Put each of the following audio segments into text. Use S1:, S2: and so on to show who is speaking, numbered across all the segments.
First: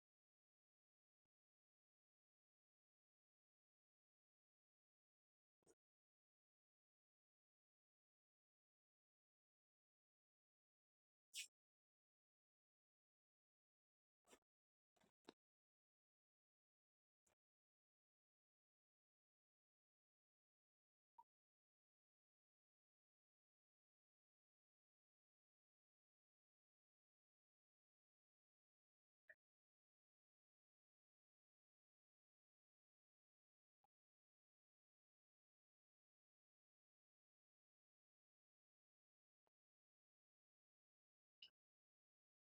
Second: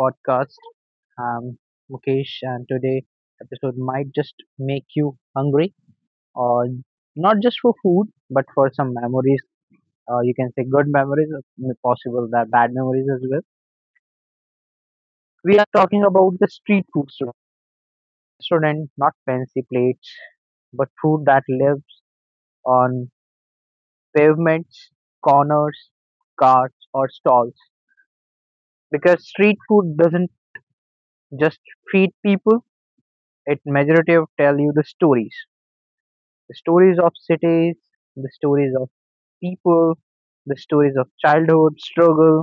S1: podcast. I'm Mukesh, and today episode might just make you hungry, or not just for food, but for some memories. You can say good memories, possible that bad memories as well. We are talking about the street food restaurant, not fancy plates, but food that lives on pavements, corners, carts, or stalls. Because street food doesn't just feed people; it majority of tell you the stories of cities, the stories of people, the stories of childhood struggle,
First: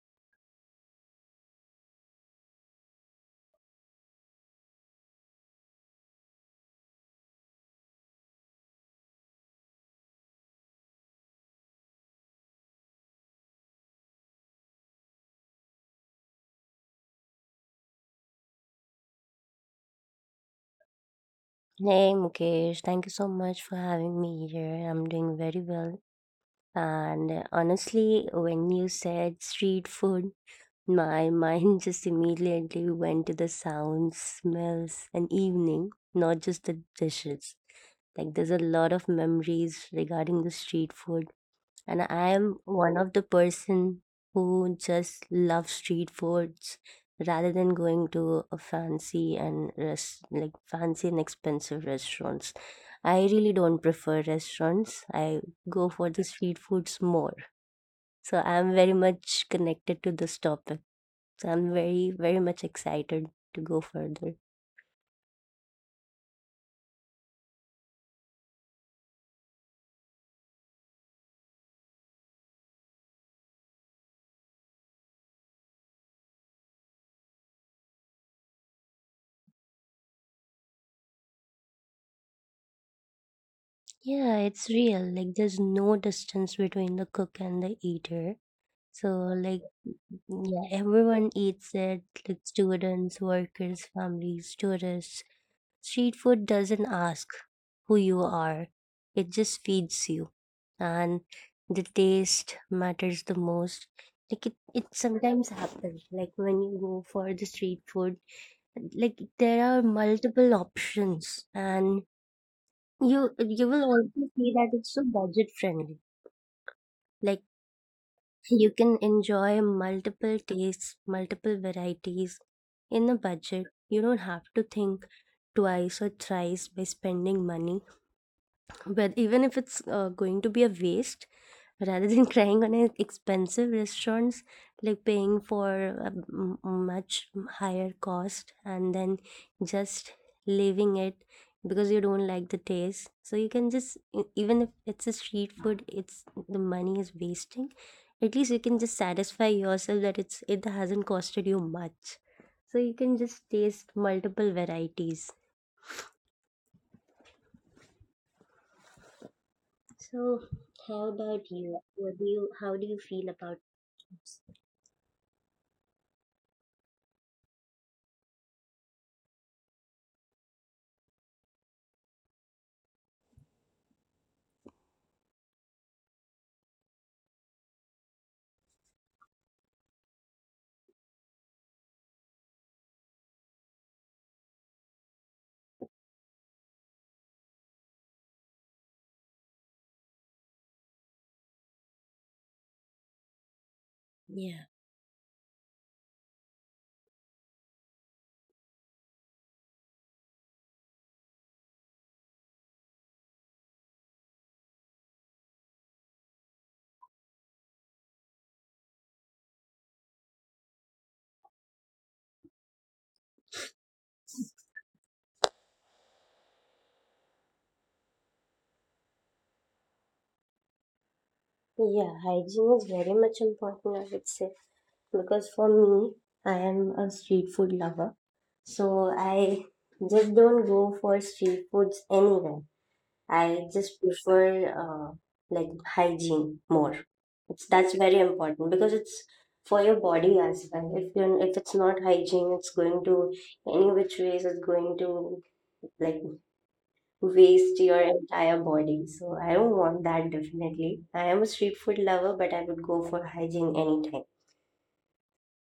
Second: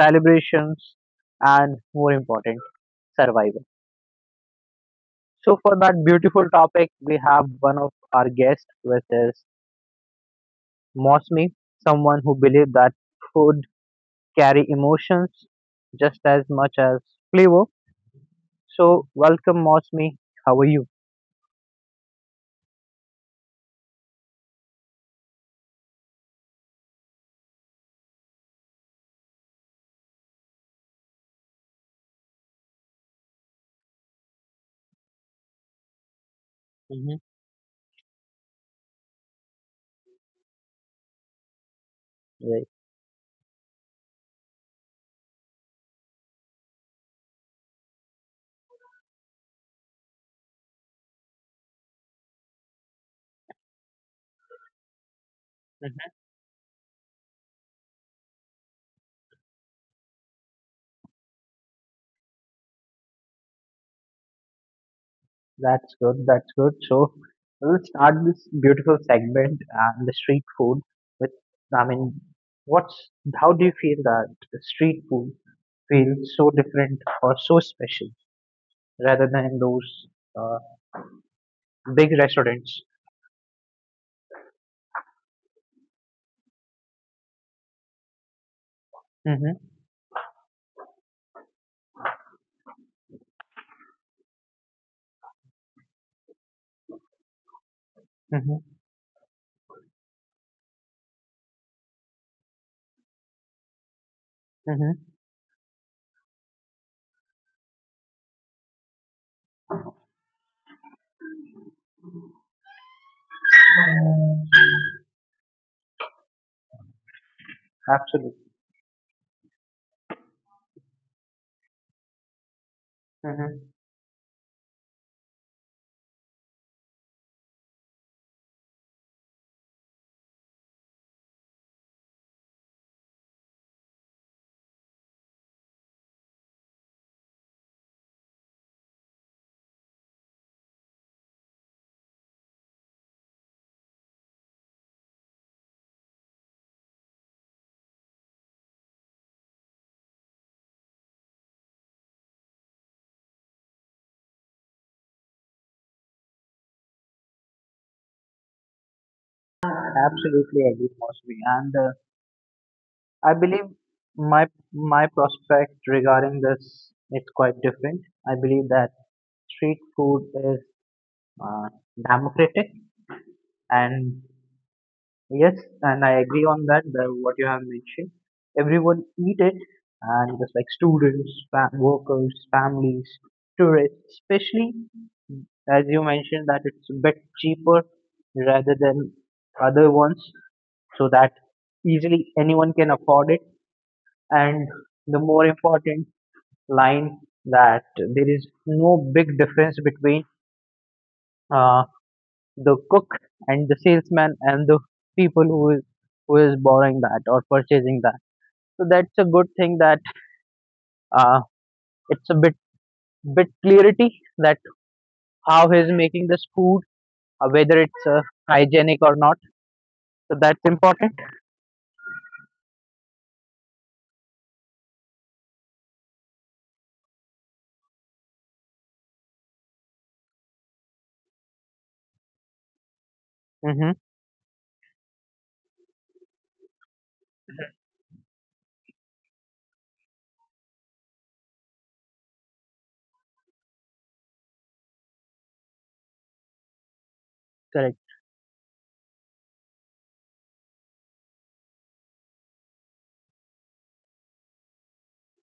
S1: celebrations, and more important, survival. So for that beautiful topic we have one of our guests, which is Mosmi, someone who believes that food carry emotions just as much as flavor. So welcome, Mosmi. How are you?
S2: Hey Mukesh, thank you so much for having me here. I'm doing very well. And honestly, when you said street food, my mind just immediately went to the sounds, smells, and evening, not just the
S1: Mhm.
S2: dishes. Like, there's a lot of memories regarding the street food and I am
S1: Right.
S2: one of the person who just love street foods rather than going to a fancy and like fancy and expensive restaurants. I really don't prefer restaurants. I go for the street foods more. So I'm very much connected to this topic. So I'm very much excited to go further.
S1: That's good. That's good. So we'll start this beautiful segment and the street food with, I mean, what's, how do you feel that the street food feels so different or so special rather than those uh, big restaurants?
S2: Yeah, it's real. Like there's no distance between the cook and the eater. So
S1: Mm-hmm,
S2: like yeah, everyone eats it, like students, workers, families, tourists. Street food doesn't ask who you
S1: mm-hmm,
S2: are, it just feeds you. And the taste matters the most. Like it sometimes happens, like when you go for the street food, like there are multiple options and you will also see
S1: mm-hmm.
S2: that it's so budget friendly. Like
S1: Absolutely.
S2: you can enjoy multiple tastes, multiple varieties in a
S1: Mm-hmm.
S2: budget. You don't have to think twice or thrice by spending money. But even if it's going to be a waste, rather than crying on an expensive restaurants like paying for a much higher cost and then just leaving it because you don't like the taste, so you can just even if it's a street food, it's the money is wasting, at least you can just satisfy yourself that it hasn't costed you much, so you can just taste multiple varieties. So,
S1: Absolutely agree,
S2: how
S1: Mosby.
S2: about
S1: And
S2: you? What do you? How do you feel
S1: I
S2: about
S1: believe
S2: this?
S1: my my prospect regarding this is quite different. I believe that street food uh, democratic, and yes, and I agree on that the, what you have mentioned, everyone eat it, and just like students, fa- workers, families, tourists especially, as you mentioned that it's a bit cheaper rather than other ones, so that easily anyone can afford it.
S2: Yeah.
S1: And the more important line, that there is no big difference between uh, the cook and the salesman and the people who is borrowing that or purchasing that. So that's a good thing that uh, it's a bit clarity that how he's making this food, whether it's hygienic or not. So that's important.
S2: Yeah, hygiene is very much important, I would say, because for me, I am a street food lover. So I just don't go for street foods anywhere. I just
S1: Hmm.
S2: prefer like hygiene more. That's very important because it's for your body as well. If you're, if it's not hygiene, it's going to, any which ways it's going to, like waste
S1: Correct.
S2: your entire body. So I don't want that definitely. I am a street food lover, but I would go for hygiene anytime.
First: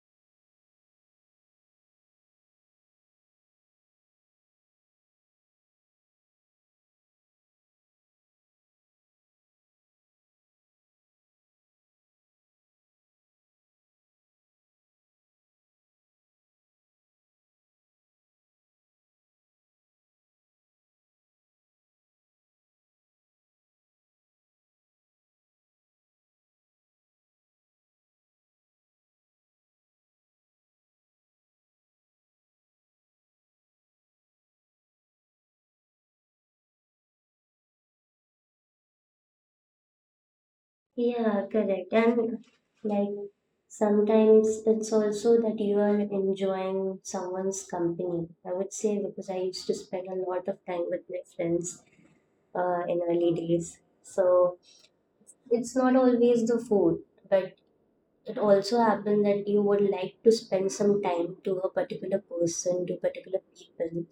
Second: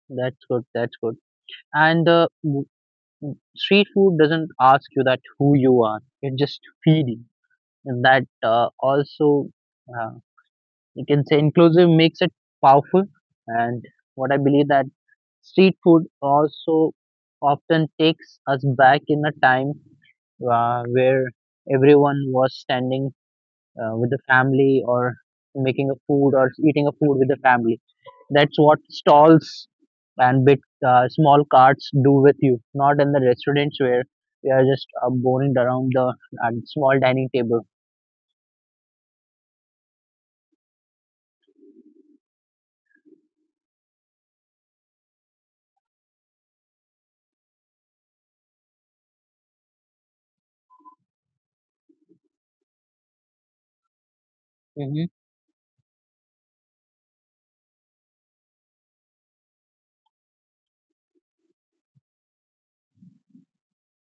S1: That's good. That's good. And street food doesn't ask you that who you are. It just feed you, and that also, uh, you can say inclusive, makes it powerful. And what I believe that street food also often takes us back in a time where everyone was standing with the family or making a food or eating a food with the family. That's what stalls and bit small carts do with you, not in the restaurants where we are just boring around the small dining table.
S2: Yeah, correct. And like sometimes it's also that you are enjoying someone's company. I would say, because I used to spend a lot of time with my friends in early days. So
S1: Mm-hmm.
S2: it's not always the food, but it also happened that you would like to spend some time to a particular person, to particular people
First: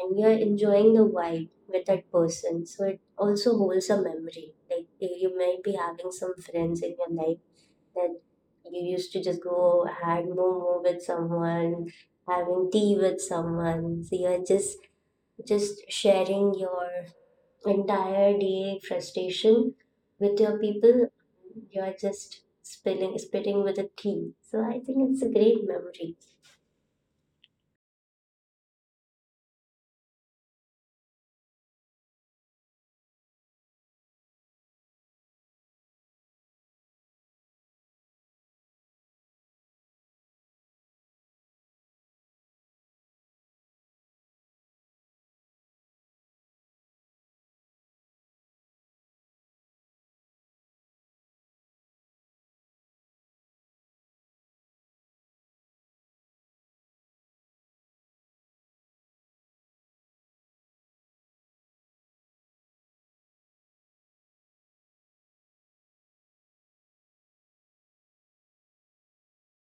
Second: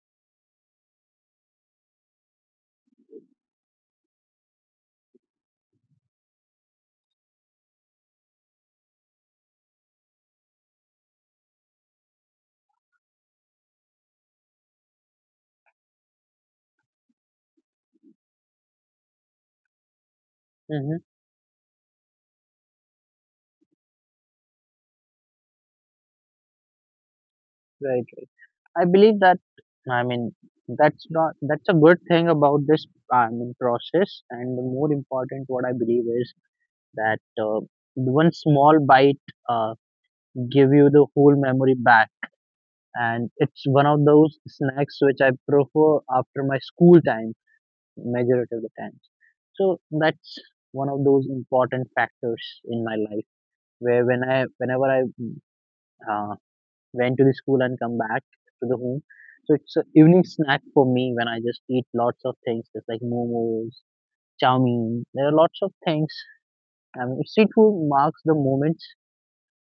S2: and you're enjoying the vibe with that person. So it also holds a memory. Like you might be having some friends in your life that you used to just go had momo with someone, having tea with someone. So you're just sharing your entire day frustration with your
S1: Mm-hmm.
S2: people. You're just spilling spitting with a tea. So I think it's a great memory.
S1: Right. I believe that, I mean that's not that's a good thing about this, process, and the more important what I believe is that one small bite uh, give you the whole memory back, and it's one of those snacks which I prefer after my school time majority of the times. So that's one of those important factors in my life where whenever I uh, went to the school and come back to the home. So it's an evening snack for me when I just eat lots of things, just like momos, chow mein. There are lots of things. I mean, street food marks the moments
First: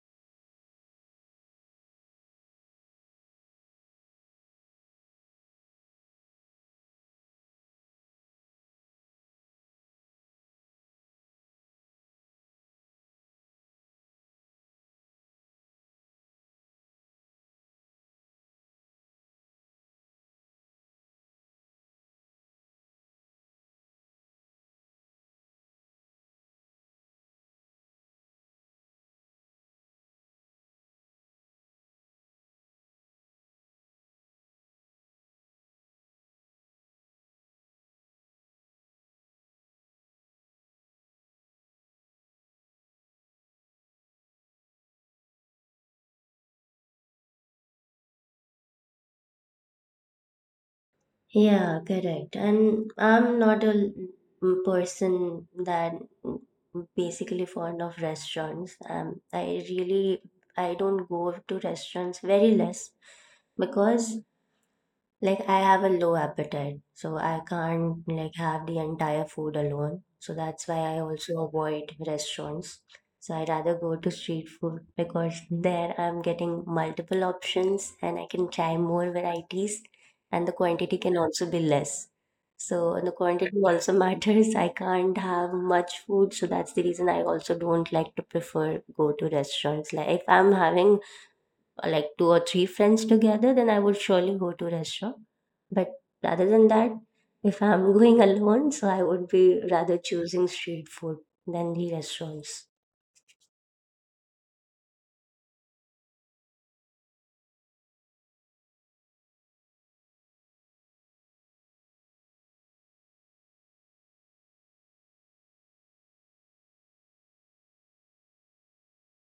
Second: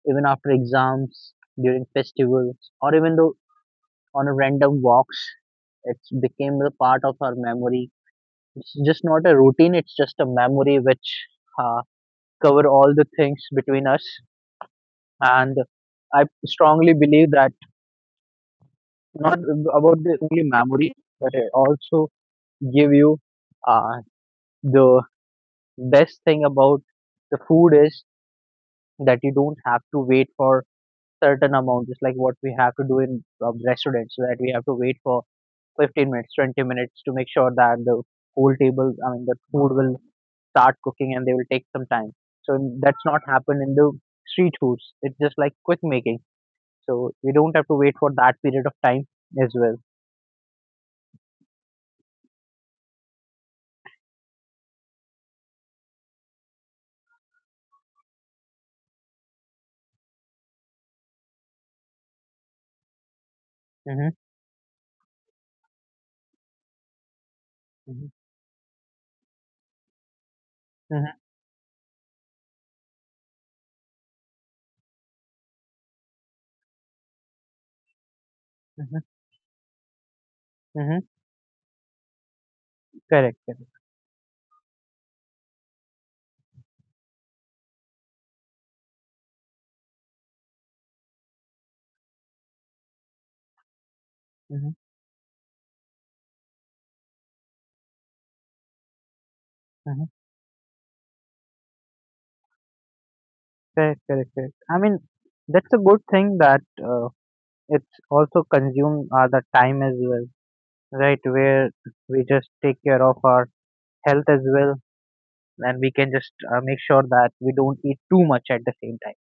S1: even after exams, during festivals, or even though on a random walks. It's became a part of our memory. It's just not a routine. It's just a memory which uh, cover all the things between us. And I strongly believe that not about the only memory, but it also give you uh, the best thing about the food is that you don't have to wait for certain amount, just like what we have to do in restaurants, that we have to wait for 15 minutes, 20 minutes to make sure that the whole table, I mean, the food will start cooking and they will take some time. So that's not happened in the street foods. It's just like quick making. So we don't have to wait for that period of time as well.
S2: Yeah, correct. And I'm not a person that m- basically fond of restaurants. I really, I don't go to restaurants very less because, like, I have a low appetite, so I
S1: Mm-hmm.
S2: can't like have the entire food alone. So that's why I also avoid restaurants. So I rather go to street food because there I'm getting multiple options and I can try
S1: Mhm,
S2: more varieties, and the
S1: mhm.
S2: quantity can also be less. So the
S1: Correct,
S2: quantity
S1: correct.
S2: also matters. I can't have much food, so that's the reason I also don't like to prefer go to restaurants. Like if I'm having, or like two or three friends together, then I would surely go to
S1: Mhm,
S2: restaurant. But rather than that, if I'm going alone, so I would be rather
S1: mhm.
S2: choosing street food than the restaurants.
S1: Correct, correct, correct. I mean, that's a good thing that it's also consume the time as well, right? Where we just take care of our health as well, and we can just make sure that we don't eat too much at the same time.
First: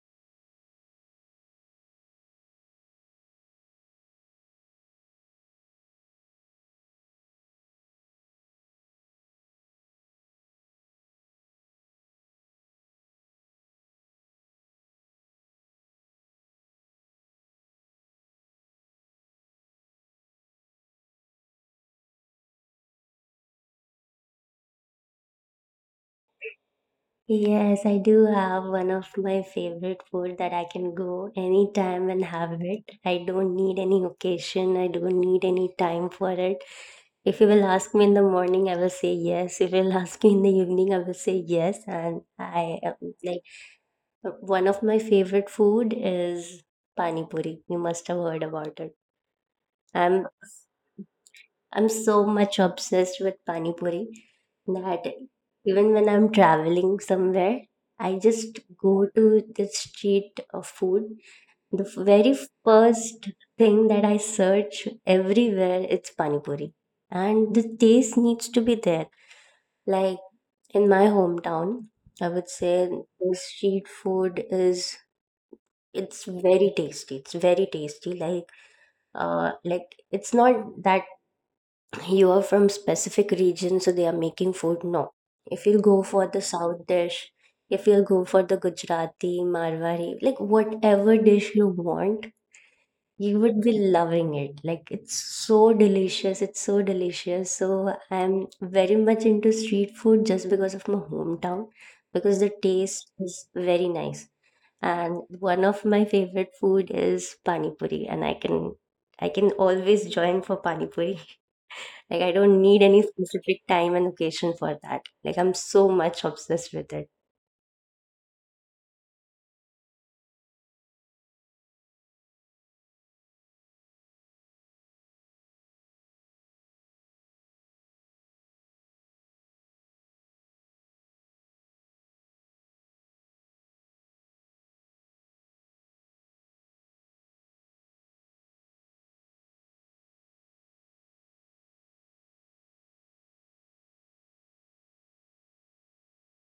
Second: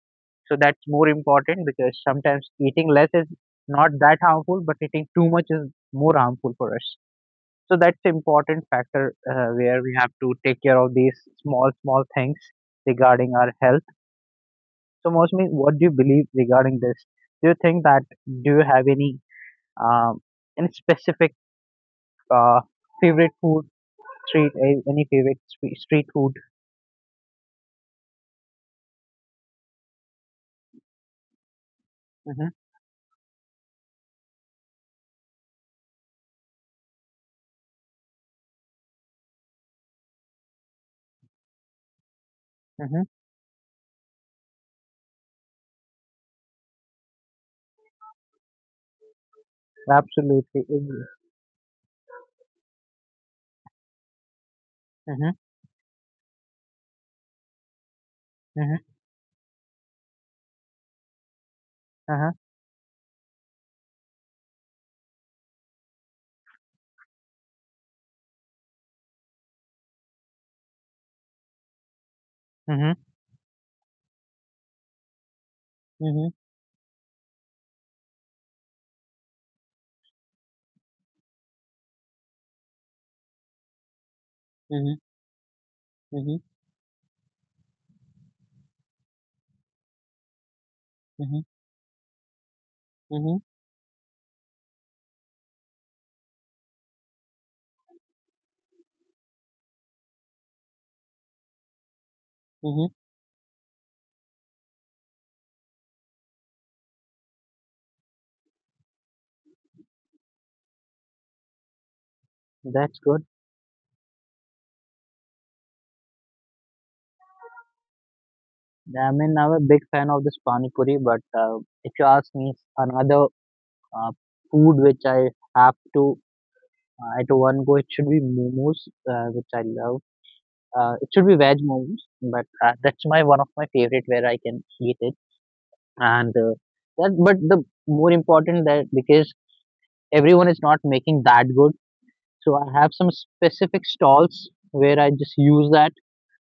S1: So that's more important because sometimes eating less is not that harmful, but eating too much is more harmful for us. So that's important factor where we have to take care of these small, small things regarding our health. So, Mosmi, what do you believe regarding this? Do you think that do you have um, any specific uh, favorite food, any favorite street food?
S2: Yes, I do have one of my favorite food that I can go anytime and
S1: Mm-hmm,
S2: have it. I don't need any occasion. I don't need any time for it. If you will ask me in the morning, I will say yes. If you will ask me in the evening, I will say yes. And I
S1: mm-hmm,
S2: like, one of my favorite food is pani puri. You must have heard about it. I'm
S1: absolutely. Mm-hmm,
S2: I'm so much obsessed with pani puri that even when I'm traveling somewhere, I just
S1: mm-hmm,
S2: go to the street of food. The
S1: uh-huh,
S2: very first thing that I search everywhere it's pani puri, and the taste needs to be there. Like in my hometown, I would say
S1: mm-hmm,
S2: the street food is, it's
S1: mm-hmm,
S2: very tasty. It's very tasty. Like it's not that you are from specific region, so they are making food.
S1: mm-hmm,
S2: No, if you'll go for
S1: mm-hmm,
S2: the South dish, if you'll go for the Gujarati, Marwari, like whatever
S1: mm-hmm,
S2: dish you want,
S1: mm-hmm,
S2: you would be loving it. Like, it's so delicious. It's so delicious. So I'm very much into street food just because of my hometown, because the
S1: mm-hmm.
S2: taste is very nice and one of my favorite food is pani puri and I can always join for pani puri. Like I don't need
S1: That's
S2: any
S1: good.
S2: specific time and occasion for that. Like I'm so much obsessed with it.
S1: I mean, I'm a big fan of this pani puri, but if you ask me, another uh, food which I have to at one go, it should be momos, which I love. It should be veg momos, but that's my one of my favorite where I can eat it. And that, but the more important that because everyone is not making that good, so I have some specific stalls where I just use that,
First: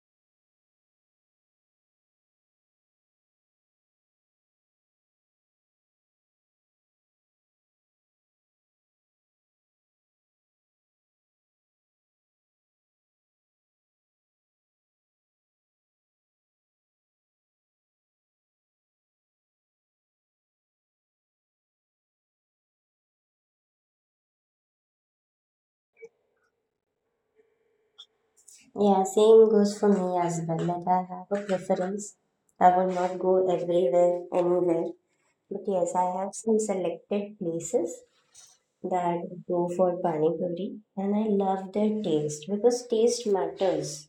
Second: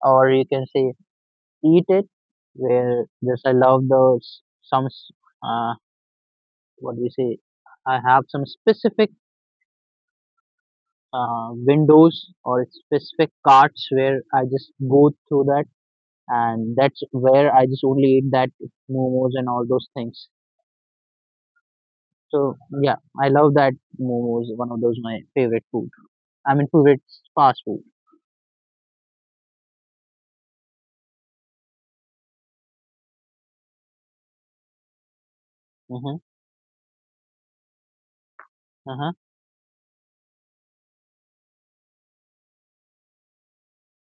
S1: or you can say eat it. Where just I love those uh, what do you say? I have some specific windows or specific carts where I just go through that, and that's where I just only eat that momos and all those things. So yeah, I love that momos. One of those my favorite food. I mean, favorite fast food.
S2: Yeah, same goes for me as well. Like I have a preference. I will not go everywhere, anywhere. But yes,
S1: Mm-hmm.
S2: I have some selected places
S1: Uh-huh.
S2: that go for pani puri, and I love their taste because taste matters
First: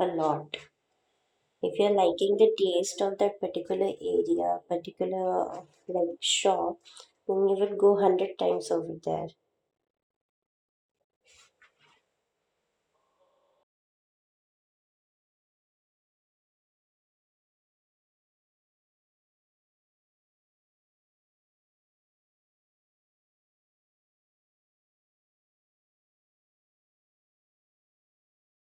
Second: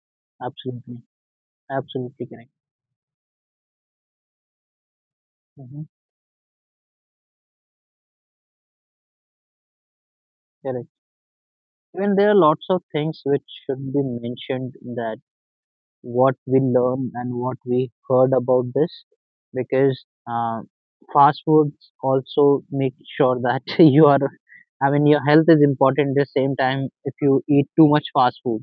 S2: a lot.
S1: Absolutely,
S2: If you're
S1: absolutely
S2: liking
S1: correct.
S2: the taste of that particular area, particular
S1: Mm-hmm.
S2: like shop, then you will go 100 times over there.
S1: Correct. Even there are lots of things which should be mentioned that what we learn and what we heard about this because uh, fast foods also make sure that you are, I mean, your health is important. At the same time, if you eat too much fast food,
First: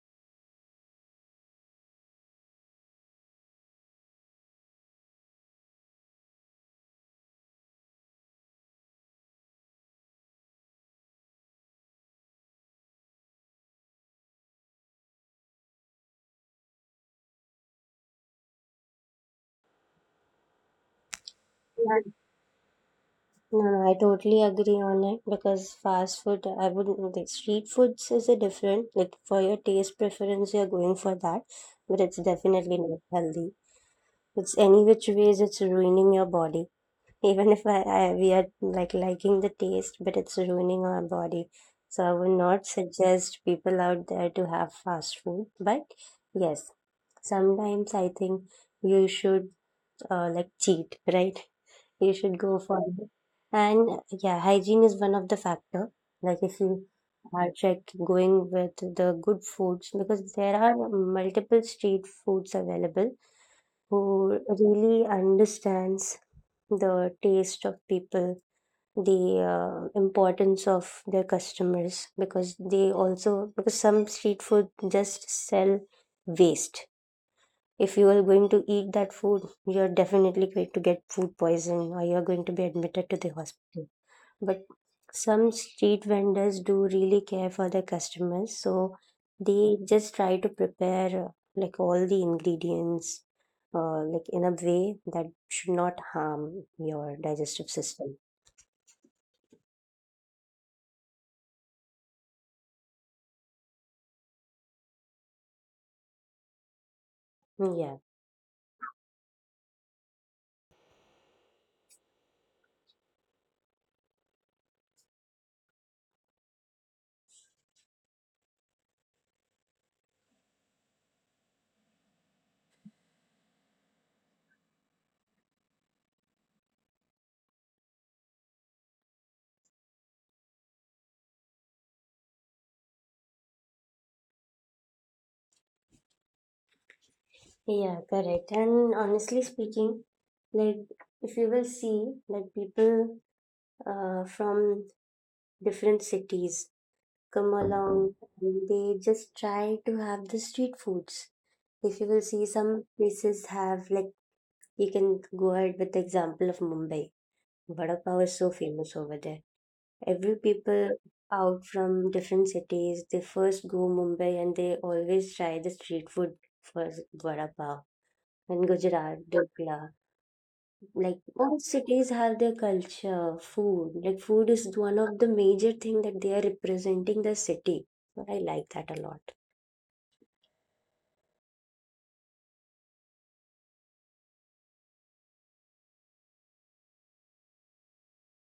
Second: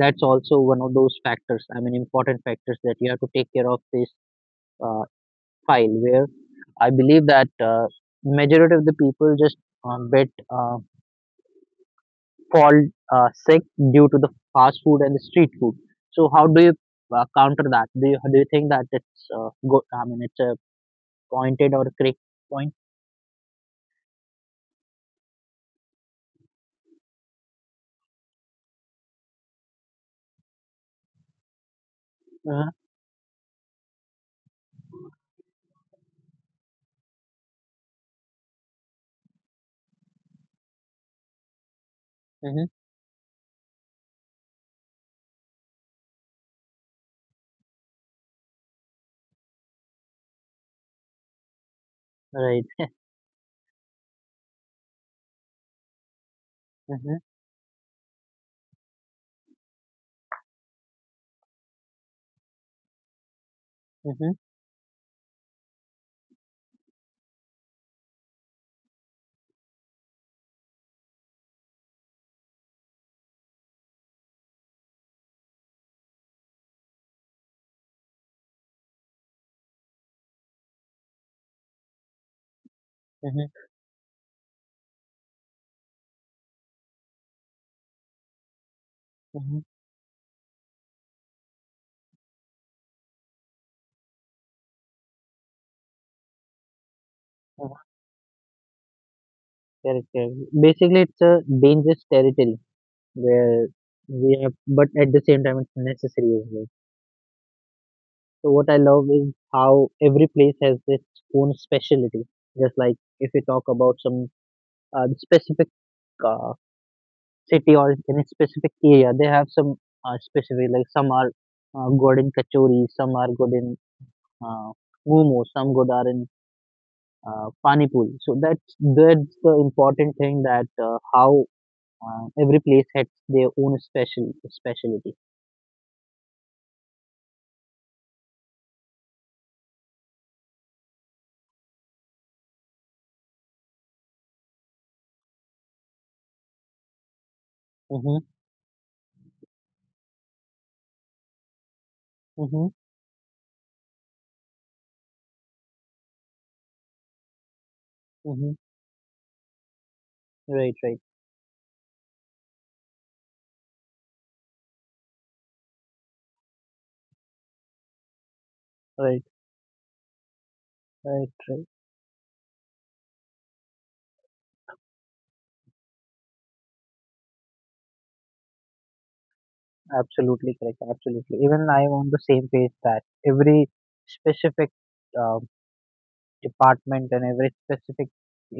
S1: that's also one of those factors, important factors, that you have to take care of this uh, file where I believe that majority of the people just bit fall sick due to the fast food and the street food. So how do you counter that? Do you think that it's good, I mean it's a pointed or
S2: Right.
S1: correct point?
S2: No, I totally agree on it because fast food, I wouldn't, like, street foods is a different, like, for your taste preference, you're going for that, but it's
S1: Uh-huh.
S2: definitely not healthy. It's any which ways it's ruining your body. Even if I we are like liking the taste, but it's ruining our body. So I would
S1: Hmm.
S2: not suggest people out there to have fast food. But yes, sometimes I think you should like cheat, right? You should go
S1: Right.
S2: for it. And yeah, hygiene is one of the factor. Like if you
S1: Hmm.
S2: are check going with the good foods, because there are multiple street foods available
S1: Hmm.
S2: who really understands the taste of people, the importance of their customers, because they also, because some street food just sell waste. If you are going to eat that food, you're definitely going to get food poisoning or you're going to be admitted to the
S1: Hmm.
S2: hospital. But some street vendors do really care for their customers, so
S1: Hmm.
S2: they just try to prepare like all the ingredients like in a way that should not harm your digestive system.
S1: Correct, correct. Basically, it's a dangerous territory where we have, but at the same time it's necessary as well.
S2: Yeah.
S1: So what I love is how every place has its own specialty. Just like if you talk about some specific uh, city or in a specific area, they have some specific, like some are good in kachori, some are good in uh, momo, some good are in pani puri. So that's the important thing, that how every place has their own specialty.
S2: Yeah, correct. And honestly speaking, like if you will see like people from different cities come
S1: Hmm.
S2: along and they just try to have the street foods. If you will see, some places have, like, you can go ahead with the example of Mumbai. Vada pav
S1: Hmm.
S2: is so famous over there. Every
S1: Right, right,
S2: people out from different cities, they first go Mumbai and they always try the street food first, vada pav. And
S1: right,
S2: Gujarat, dokla.
S1: right,
S2: Like
S1: right.
S2: all cities have their culture, food. Like food is one of the major thing that they are representing the city. So I like that a lot.
S1: Absolutely correct. Absolutely. Even I am on the same page that every specific uh, department and every specific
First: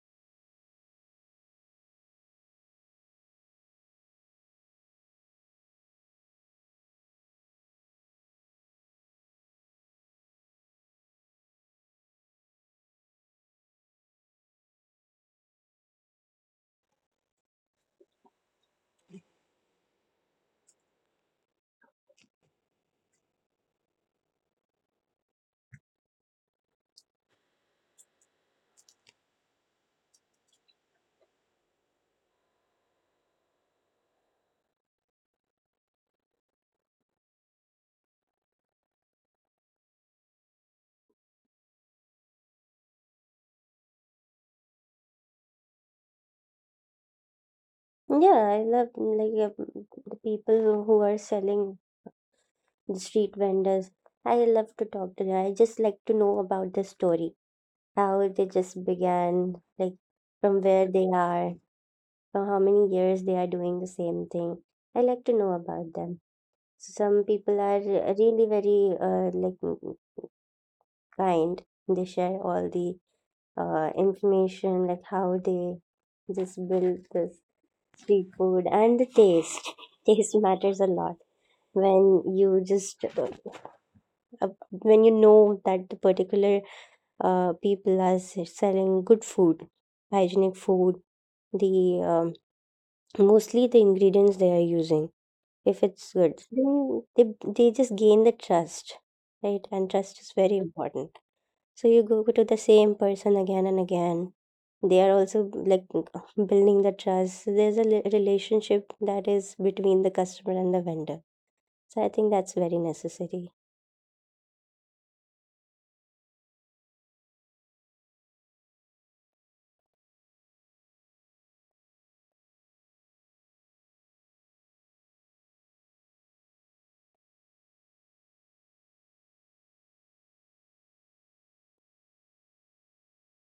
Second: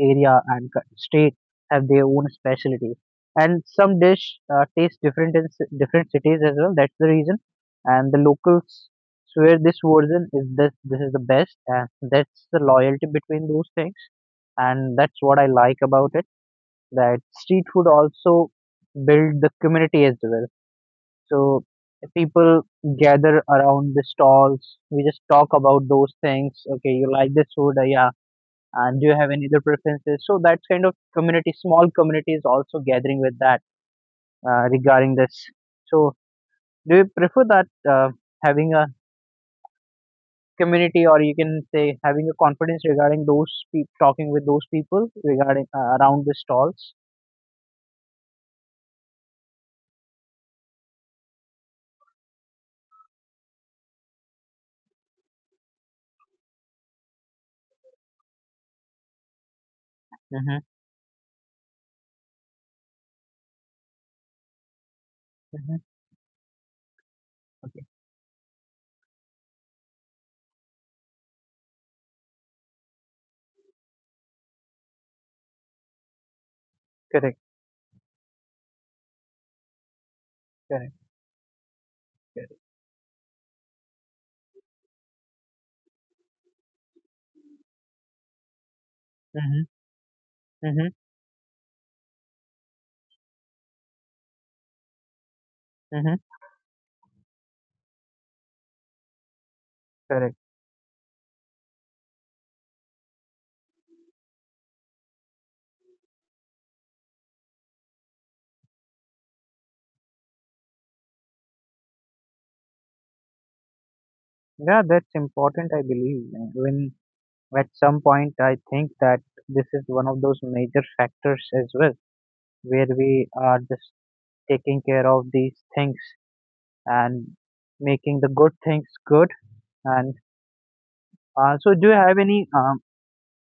S1: area and state have their own specialty. And some dish taste different in different cities as well. That's the reason. And the locals swear this version is this. This is the best, and that's the loyalty between those things. And that's what I like about it, that street food also build the community as well. So people gather around the stalls. We just talk about those things. Okay, you like this food, yeah. And do you have any other preferences? So that kind of community, small community is also gathering with that regarding this. So do you prefer that having a community, or you can say having a confidence regarding those talking with those people regarding around the stalls?
S2: Yeah, I love like the people who are selling, the street vendors. I love to talk to them. I just like to know about the story, how they just began, like from
S1: Mm-hmm,
S2: where they are, for how many years they are doing the same thing. I like to know
S1: mm-hmm.
S2: about them. Some people are
S1: Okay,
S2: really very like kind. They share all the information, like how they just build the
S1: correct,
S2: street food and the taste. Taste matters a
S1: correct,
S2: lot when
S1: correct.
S2: you just when you know that the particular people are selling good food,
S1: Mm-hmm.
S2: hygienic
S1: Mhm,
S2: food. The um, mostly the ingredients they are using, if it's
S1: mhm,
S2: good, then they just gain the trust, right? And trust is
S1: correct.
S2: very important. So you go to the same person again and again. They are also like building the trust. So there's a relationship that is between the customer and the vendor. So I think that's very necessary.
S1: Yeah, that's important, I believe. When at some point I think that this is one of those major factors as well, where we are just taking care of these things and making the good things good. And so, do you have any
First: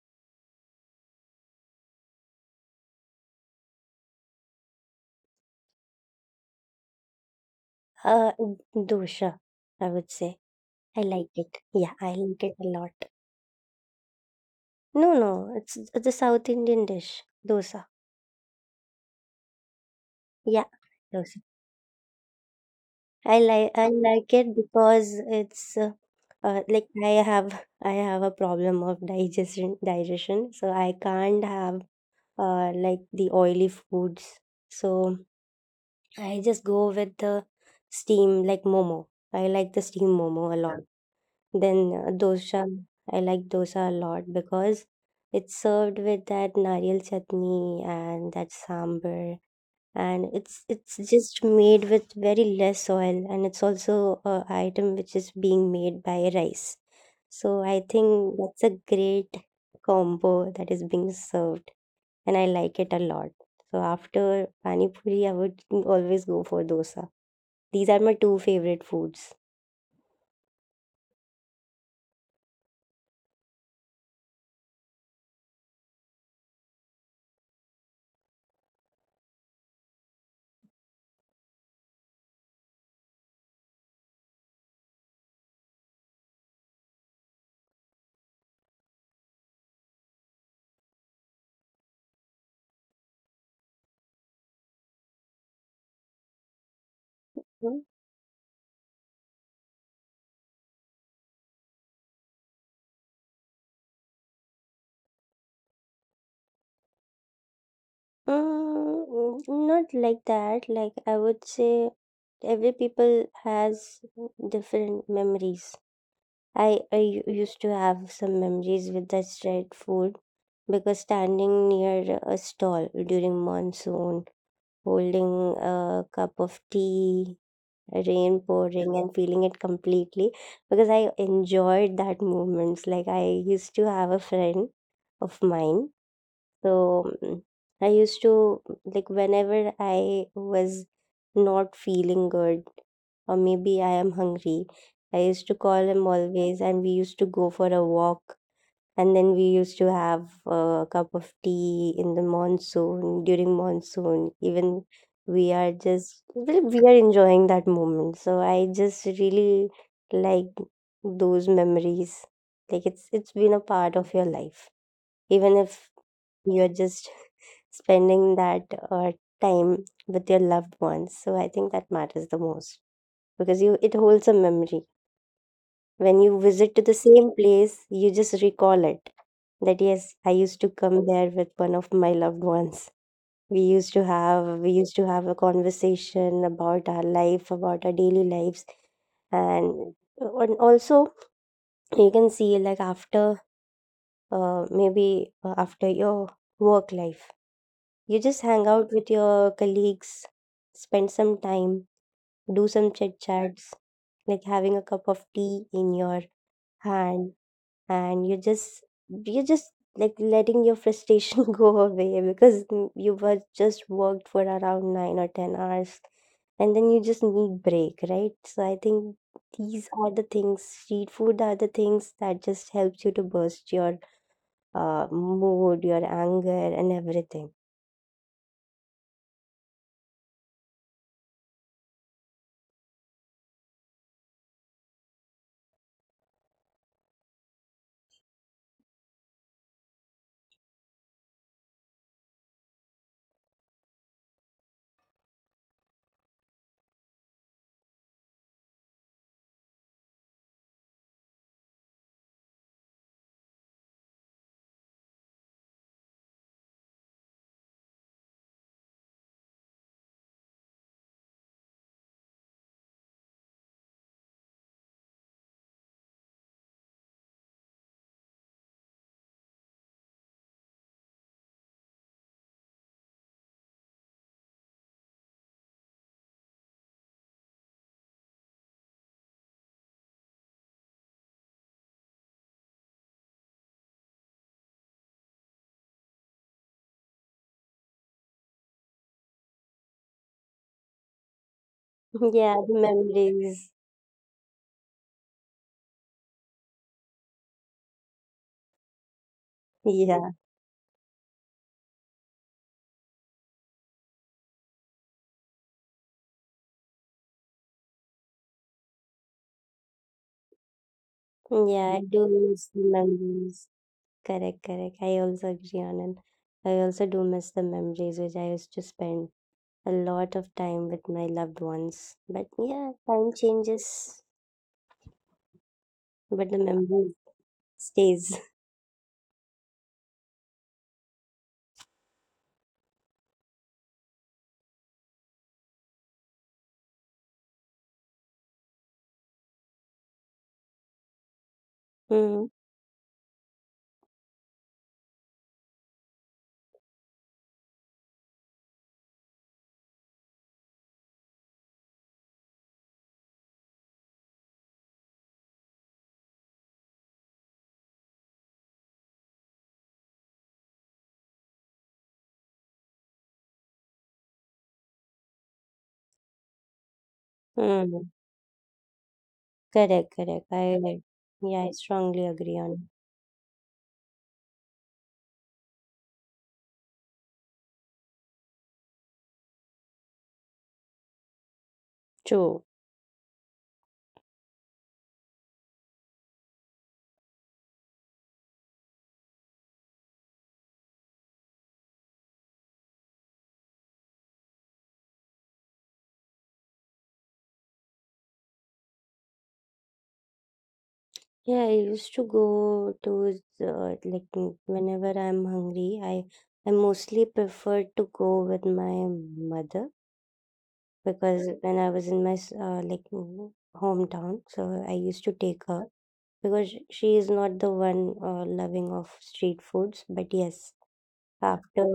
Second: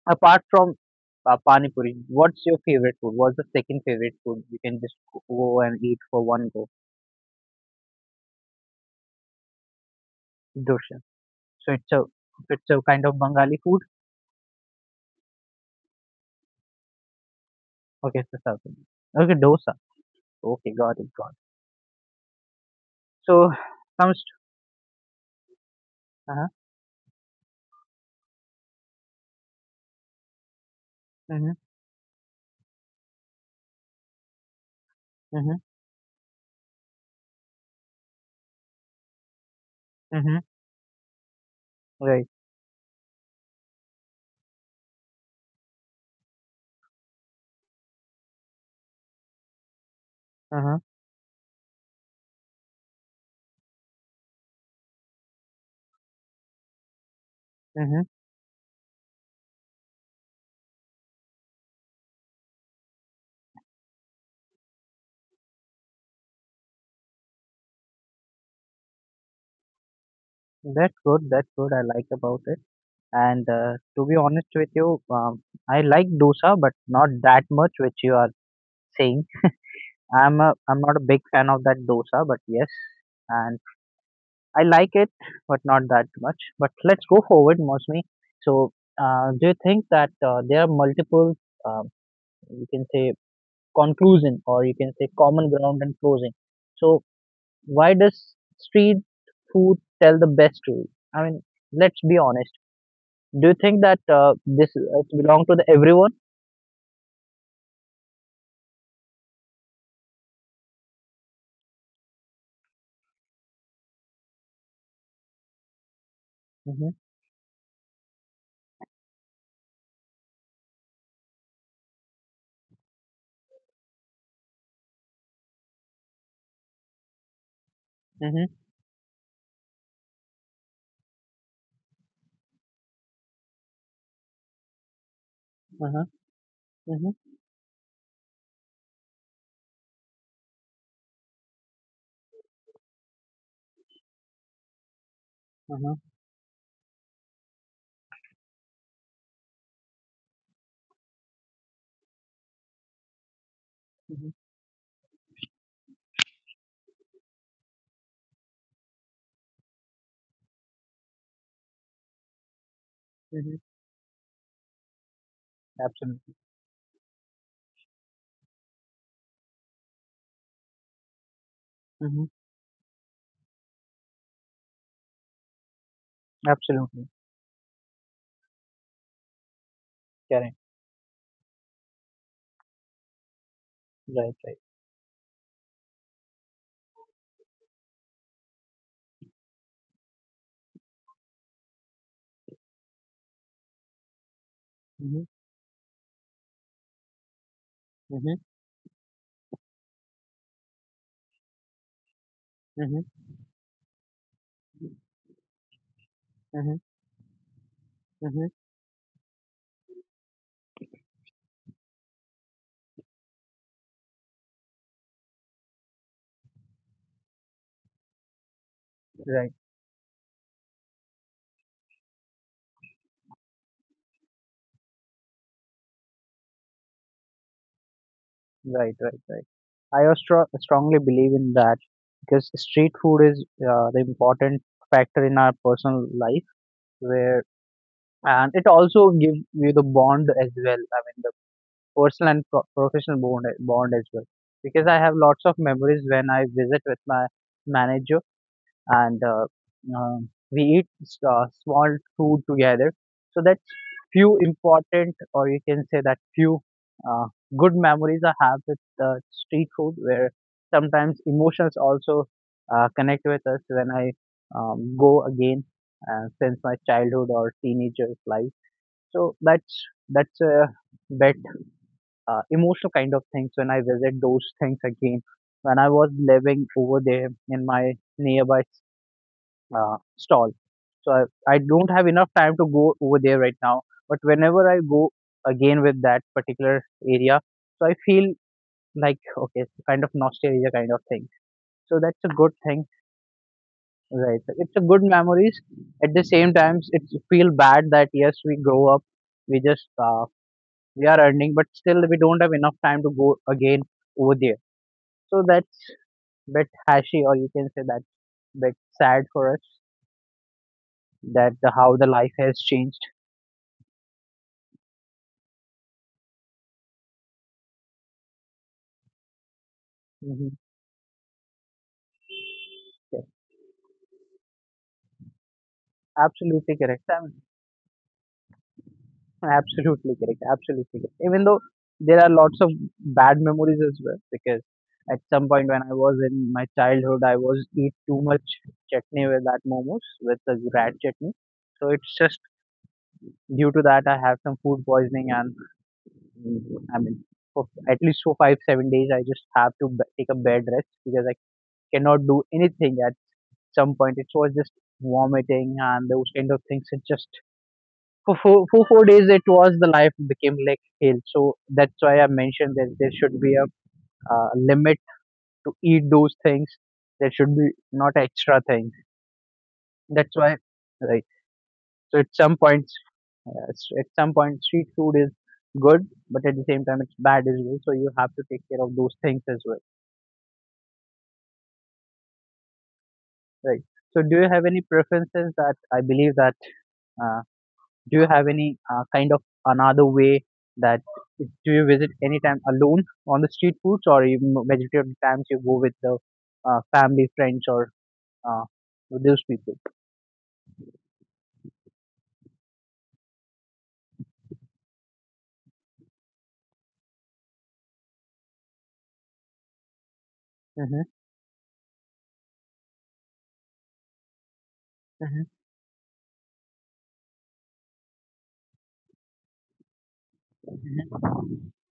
S1: apart from pani puri? What's your favorite food? What's the second favorite food you can just go and eat for one go?
S2: Uh, Dosha, I would say.
S1: Dosa.
S2: I like it.
S1: So it's
S2: Yeah,
S1: a,
S2: I like it
S1: it's
S2: a
S1: a
S2: lot.
S1: kind of Bengali food.
S2: No, no, it's a South Indian dish. Dosa.
S1: Okay, it's a South Indian. Okay, dosa.
S2: Yeah,
S1: Okay, got it, got it.
S2: dosa. I
S1: So
S2: like I
S1: comes
S2: like it because it's
S1: to uh-huh,
S2: like I have I have a problem of digestion, so I can't
S1: mhm,
S2: have like the oily foods. So
S1: mhm,
S2: I just go with the steam like momo. I like the steam
S1: mhm,
S2: momo a lot. Then
S1: right,
S2: dosa. I like dosa a lot because it's served with that nariyal chutney and that sambar, and it's
S1: uh-huh,
S2: it's just made with very less oil, and it's also a item which is being made by rice. So I
S1: mhm.
S2: think that's a great combo that is being served, and I like it a lot. So after pani puri I would always go for dosa. These are my two favorite foods.
S1: That's good. That's good. I like about it. And to be honest with you, I like dosa, but not that much, which you are saying. I'm not a big fan of that dosa, but yes, and I like it, but not that much. But let's go forward, Mosmi. So, do you think that there are multiple, um, you can say, conclusion, or you can say common ground and closing? So,
S2: Hmm.
S1: why does street food tell the best story? I mean, let's be honest. Do you think that this it belong to the everyone?
S2: mm, Not like that. Like I would say every people has different memories. I,
S1: Mm-hmm,
S2: I u- used to have some memories with that street food because standing near a stall during monsoon, holding a cup of tea, rain
S1: mm-hmm,
S2: pouring, and feeling it completely, because I enjoyed that moments. Like I used to have a friend of mine.
S1: uh-huh,
S2: So
S1: mm-hmm,
S2: I used to like whenever I was not feeling good or maybe I am hungry, I used to call
S1: uh-huh,
S2: him always and we used to go for a walk, and then we used to have a cup of tea in the monsoon, during
S1: mm-hmm,
S2: monsoon. Even we are enjoying that moment. So I just really like those memories. Like it's
S1: mm-hmm.
S2: been a part of your life, even if
S1: Absolutely.
S2: you're just spending that uh, time with your loved ones. So I think that
S1: Mm-hmm.
S2: matters the most, because you it holds a memory. When you visit to the
S1: Absolutely.
S2: same place you just recall it, that yes, I
S1: Correct.
S2: used to come there with one of my loved ones. we used to
S1: Right,
S2: have
S1: right.
S2: we used to have a conversation about our life, about our daily lives. And and also you can see, like after
S1: Mm-hmm,
S2: maybe after your work life, you
S1: mm-hmm,
S2: just hang out with your colleagues, spend some time, do some
S1: mm-hmm,
S2: chit chats, like having a cup of tea in your
S1: mm-hmm,
S2: hand, and
S1: mm-hmm.
S2: you just like letting your frustration go away, because you were just worked for around 9 or 10 hours, and then you just need break, right? So I think
S1: Right,
S2: these are the things. Street food are the things that just helps you to burst your mood, your anger, and everything.
S1: right, right, right. I also strongly believe in that because street food is the important factor in our personal life, where and it also gives you the bond as well. I mean, personal and professional bond as well. Because I have lots of memories when I visit with my manager and we eat small food together. So that's few important, or you can say that few uh, good memories I have with street food, where sometimes emotions also connect with us when I go again since my childhood or teenager's life. So that's a bet emotional kind of things when I visit those things again. When I was living over there in my nearby stall, so I don't have enough time to go over there right now. But whenever I go again with that particular area, so I feel like okay, it's kind of nostalgia kind of thing. So that's a good
S2: Yeah, the
S1: thing,
S2: memories.
S1: right? It's a good memories. At the same times, it's feel bad that yes, we grow up, we just
S2: Yeah,
S1: we are earning, but still we don't have enough time to go again over there. So that's bit hashy, or you can say that's bit sad for us that the,
S2: yeah,
S1: how
S2: I
S1: the
S2: Do
S1: life has
S2: miss the
S1: changed.
S2: memories. Correct, correct. I also agree on it. I also do miss the memories, which I used to spend a lot of
S1: Hmm.
S2: time with my loved ones. But yeah,
S1: Yes,
S2: time changes, but the
S1: absolutely correct.
S2: memory
S1: I
S2: stays.
S1: absolutely correct. Absolutely correct. Even though there are lots of bad memories as well, because at some point when I was in my childhood, I was eat too much chutney with that momos with the rat chutney. So it's just
S2: Mm,
S1: due to that I have some food poisoning and I mean for at least for 5-7 days I just have to take a bed rest because I cannot do anything at some point. It was just vomiting and those kind of things. It just for 4 days it was the life became like hell. So that's why I mentioned that there should be a limit to eat those things. There should be
S2: mm.
S1: not extra things.
S2: Correct,
S1: That's
S2: correct.
S1: why,
S2: I,
S1: right.
S2: yeah, I
S1: So
S2: strongly
S1: at some
S2: agree on it.
S1: points, at some point street food is good, but at the same time it's bad as well. So you have to take care of those things as well,
S2: True.
S1: right? So do you have any preferences that I believe that? uh, Do you have any kind of another way that do you visit anytime alone on the street foods, or you, majority of the times you go with the family, friends, or uh, with those people?
S2: Yeah, I used to go to the, like whenever I'm hungry, I mostly prefer to go with my mother,
S1: Mhm,
S2: because when I was in my like hometown, so I used to
S1: mhm,
S2: take her, because she is not the one loving of street foods. But yes, after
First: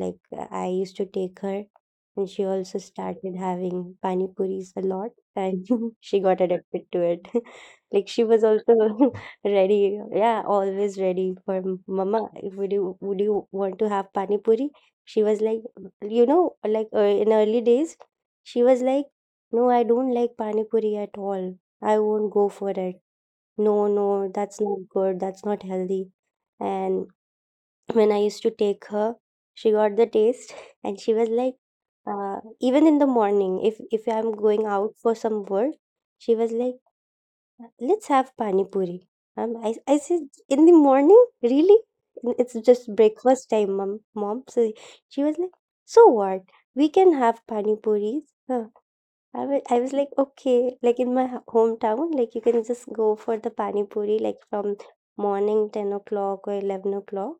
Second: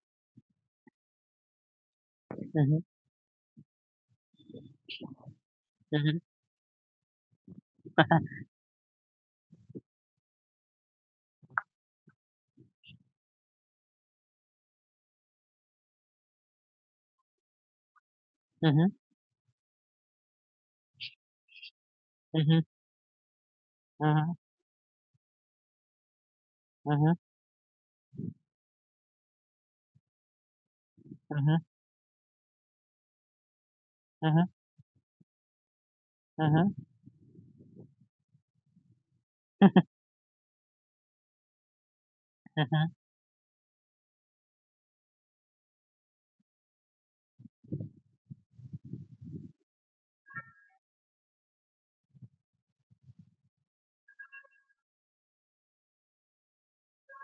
S2: like I used to take her, and she also
S1: mhm,
S2: started having pani puris a lot, and she
S1: mhm,
S2: got addicted to it. Like she was also ready, yeah, always ready for, "M- mama. Would you want to have pani puri?" She was like, you know, like in early days, she was
S1: mhm,
S2: like, "No, I don't like pani puri at all. I won't go for
S1: mhm,
S2: it. No, no,
S1: mhm,
S2: that's not good. That's not healthy." And
S1: mhm,
S2: when I used to take her, she got the taste, and she was like,
S1: mhm,
S2: even in the morning, if I'm going out for some work, she was
S1: mhm,
S2: like,
S1: mhm.
S2: "Let's have pani puri." I said, "In the morning? Really? N- it's just breakfast time, mom. So she was like, "So what? We can have pani puris." uh, I was like, okay, like in my hometown, like you can just go for the pani puri like from morning 10 o'clock or 11 o'clock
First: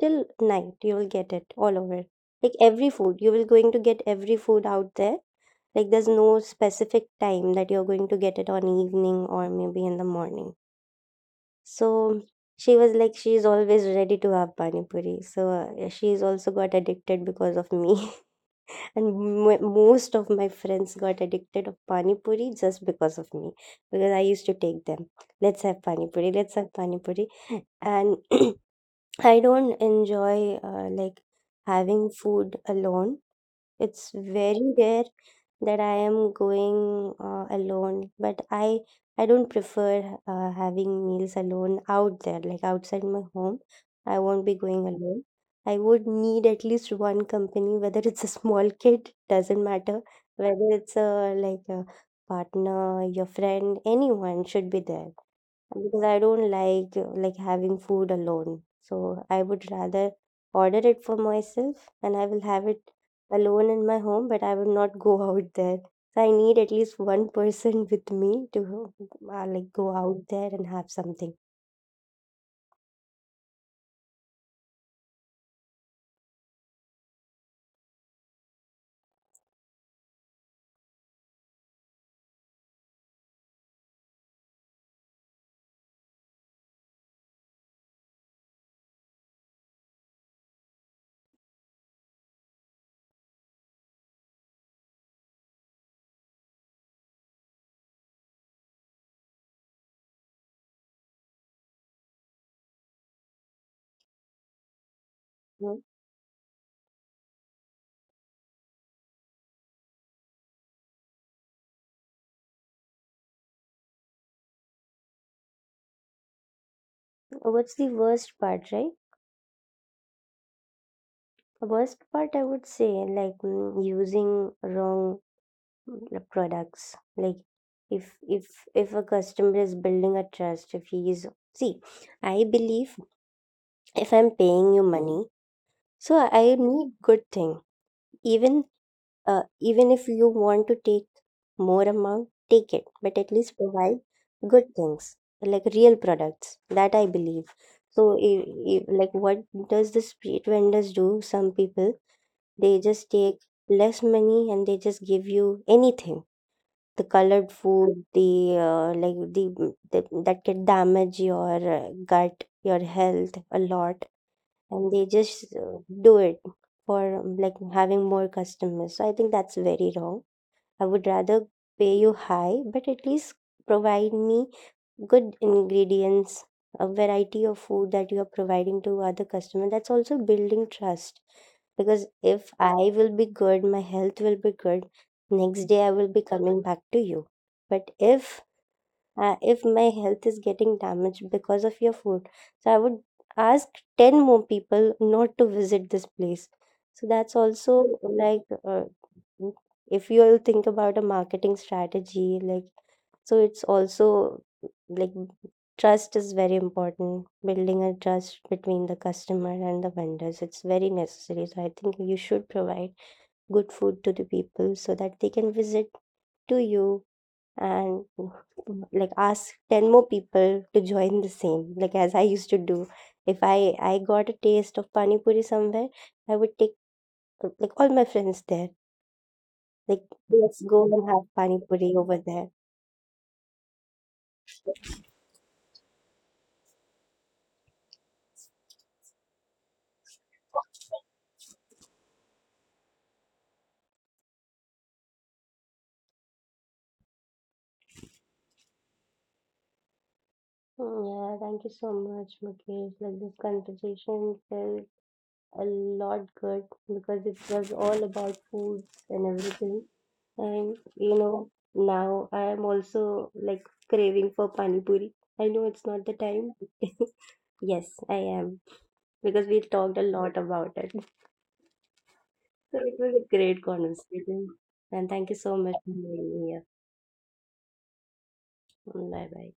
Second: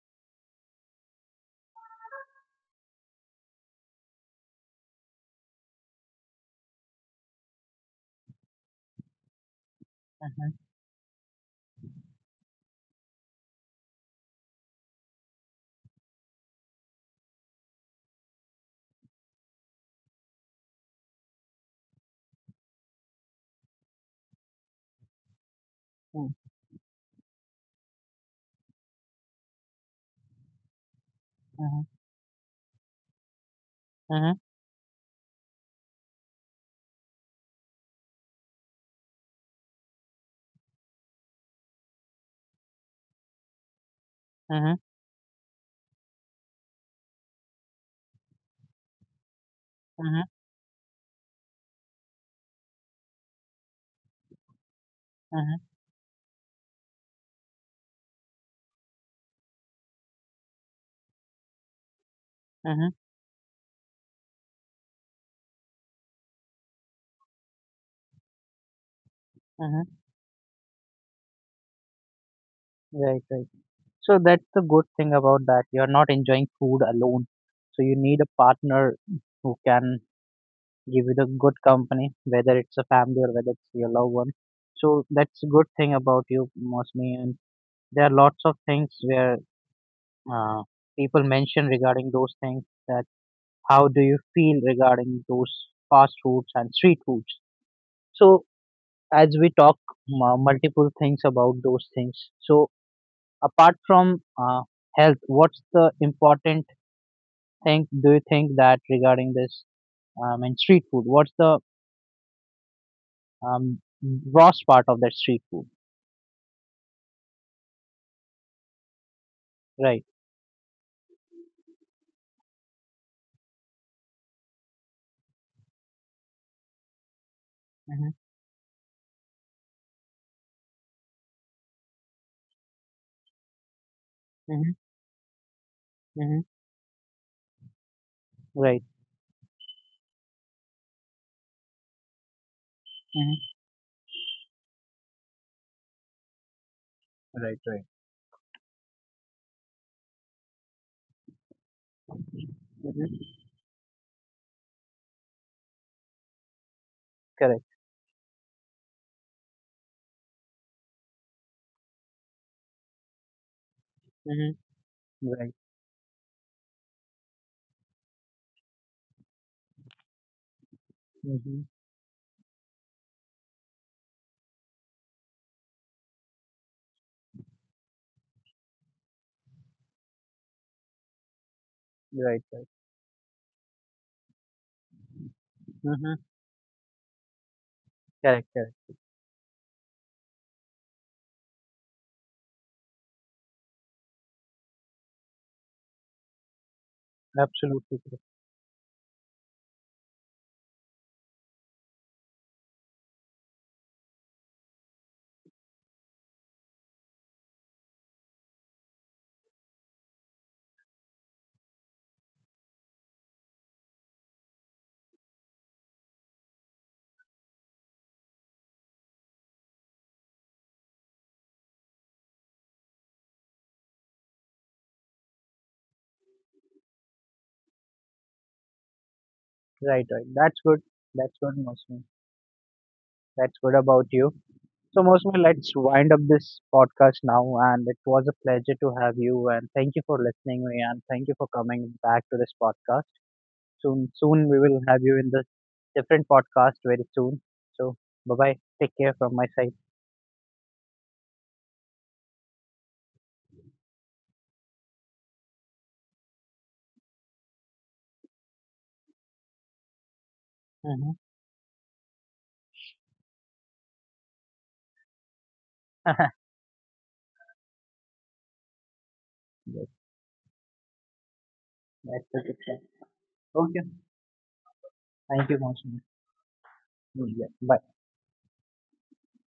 S2: till night. You will get it all over. Like every food, you will going to get every food out there. Like there's no specific time that you're going to get it on evening or maybe in the morning. So she was like, she's always ready to have pani puri. So she's also got addicted because of me. and most of my friends got addicted of pani puri just because of me, because I used to take them, "Let's have pani puri, let's have pani puri." And I don't enjoy like having food alone. It's very rare that I am going alone, but I don't prefer having meals alone out there, like outside my home. I won't be going alone. I would need at least one company, whether it's a small kid, doesn't matter, whether it's a like a partner, your friend, anyone should be there, because I don't like having food alone. So I would rather order it for myself, and I will have it alone in my home, but I will not go out there. So I need at least one person with me to like go out there and have something.
S1: Right, right. So that's the good thing about that. You're not enjoying food alone. So you need a partner who can give you the good company, whether it's a family or whether it's your loved one. So that's a good thing about you, Mosmi. And there are lots of things where uh, people mention regarding those things that how do you feel regarding those fast foods and street foods. So as we talk multiple things about those things, so apart from health, what's
S2: Mm.
S1: the important thing do you think that regarding this and street food? What's the um, gross part of that street food?
S2: What's the worst part, right?
S1: Right.
S2: The worst part I would say, like using wrong products. Like
S1: Mm-hmm.
S2: if if if a customer is building a trust, if he is, see, I believe if I'm paying
S1: Mm-hmm.
S2: you money, so
S1: Mm-hmm.
S2: I need good thing, even
S1: Right.
S2: uh, even if you want to take more amount, take it, but at least
S1: Mm-hmm.
S2: provide good things, like real products, that I believe.
S1: Right. Right.
S2: So if, like what does the street vendors do, some people, they just take
S1: Mm-hmm.
S2: less money and they just give you anything, the colored
S1: Correct.
S2: food, the like the that can damage your gut, your health a lot,
S1: Mm-hmm.
S2: and they just
S1: Right.
S2: do it for like having more customers. So I think that's very wrong. I would rather
S1: Mm-hmm.
S2: pay you high, but at least provide me good ingredients, a variety of food that you are providing to other customer. That's also building trust, because
S1: Right.
S2: if
S1: Right.
S2: I will be good, my health will be good. Next day I will
S1: Mm-hmm.
S2: be coming back to you. But
S1: Correct. Correct.
S2: if my health is getting damaged because of your food. So I would ask 10 more people not to visit this place. So that's also
S1: Absolutely correct.
S2: like uh, mm, if you'll think about a marketing strategy, like, so it's also like trust is very important. Building a trust between the customer and the vendors, it's very necessary. So I think you should provide good food to the people so that they can visit to you, and like ask 10 more people to join the same, like as I used to do. If I got a taste of pani puri somewhere, I would take like all my friends there, like,
S1: Right. Right.
S2: "Let's
S1: That's
S2: go
S1: good.
S2: and have
S1: That's
S2: pani
S1: good,
S2: puri
S1: Mosmi.
S2: over there."
S1: That's good about you. So, Mosmi, let's wind up this podcast now. And it was a pleasure to have you. And thank you for listening me. And thank you for coming back to this podcast. Soon we will have you in the different podcast very soon. So, bye bye. Take care from my side.
S2: Yeah, thank you so much, Mukesh. Like this conversation felt a lot good, because it was all about foods and everything, and you
S1: Mm-hmm.
S2: know, now I am also like craving for pani puri. I know it's not the time. Yes, I am. Because we
S1: Yes,
S2: talked a lot about it.
S1: that's a
S2: So
S1: good.
S2: it was a great
S1: okay.
S2: conversation. And thank you so
S1: thank you so
S2: much
S1: much.
S2: for being here.
S1: Bye.
S2: Bye bye.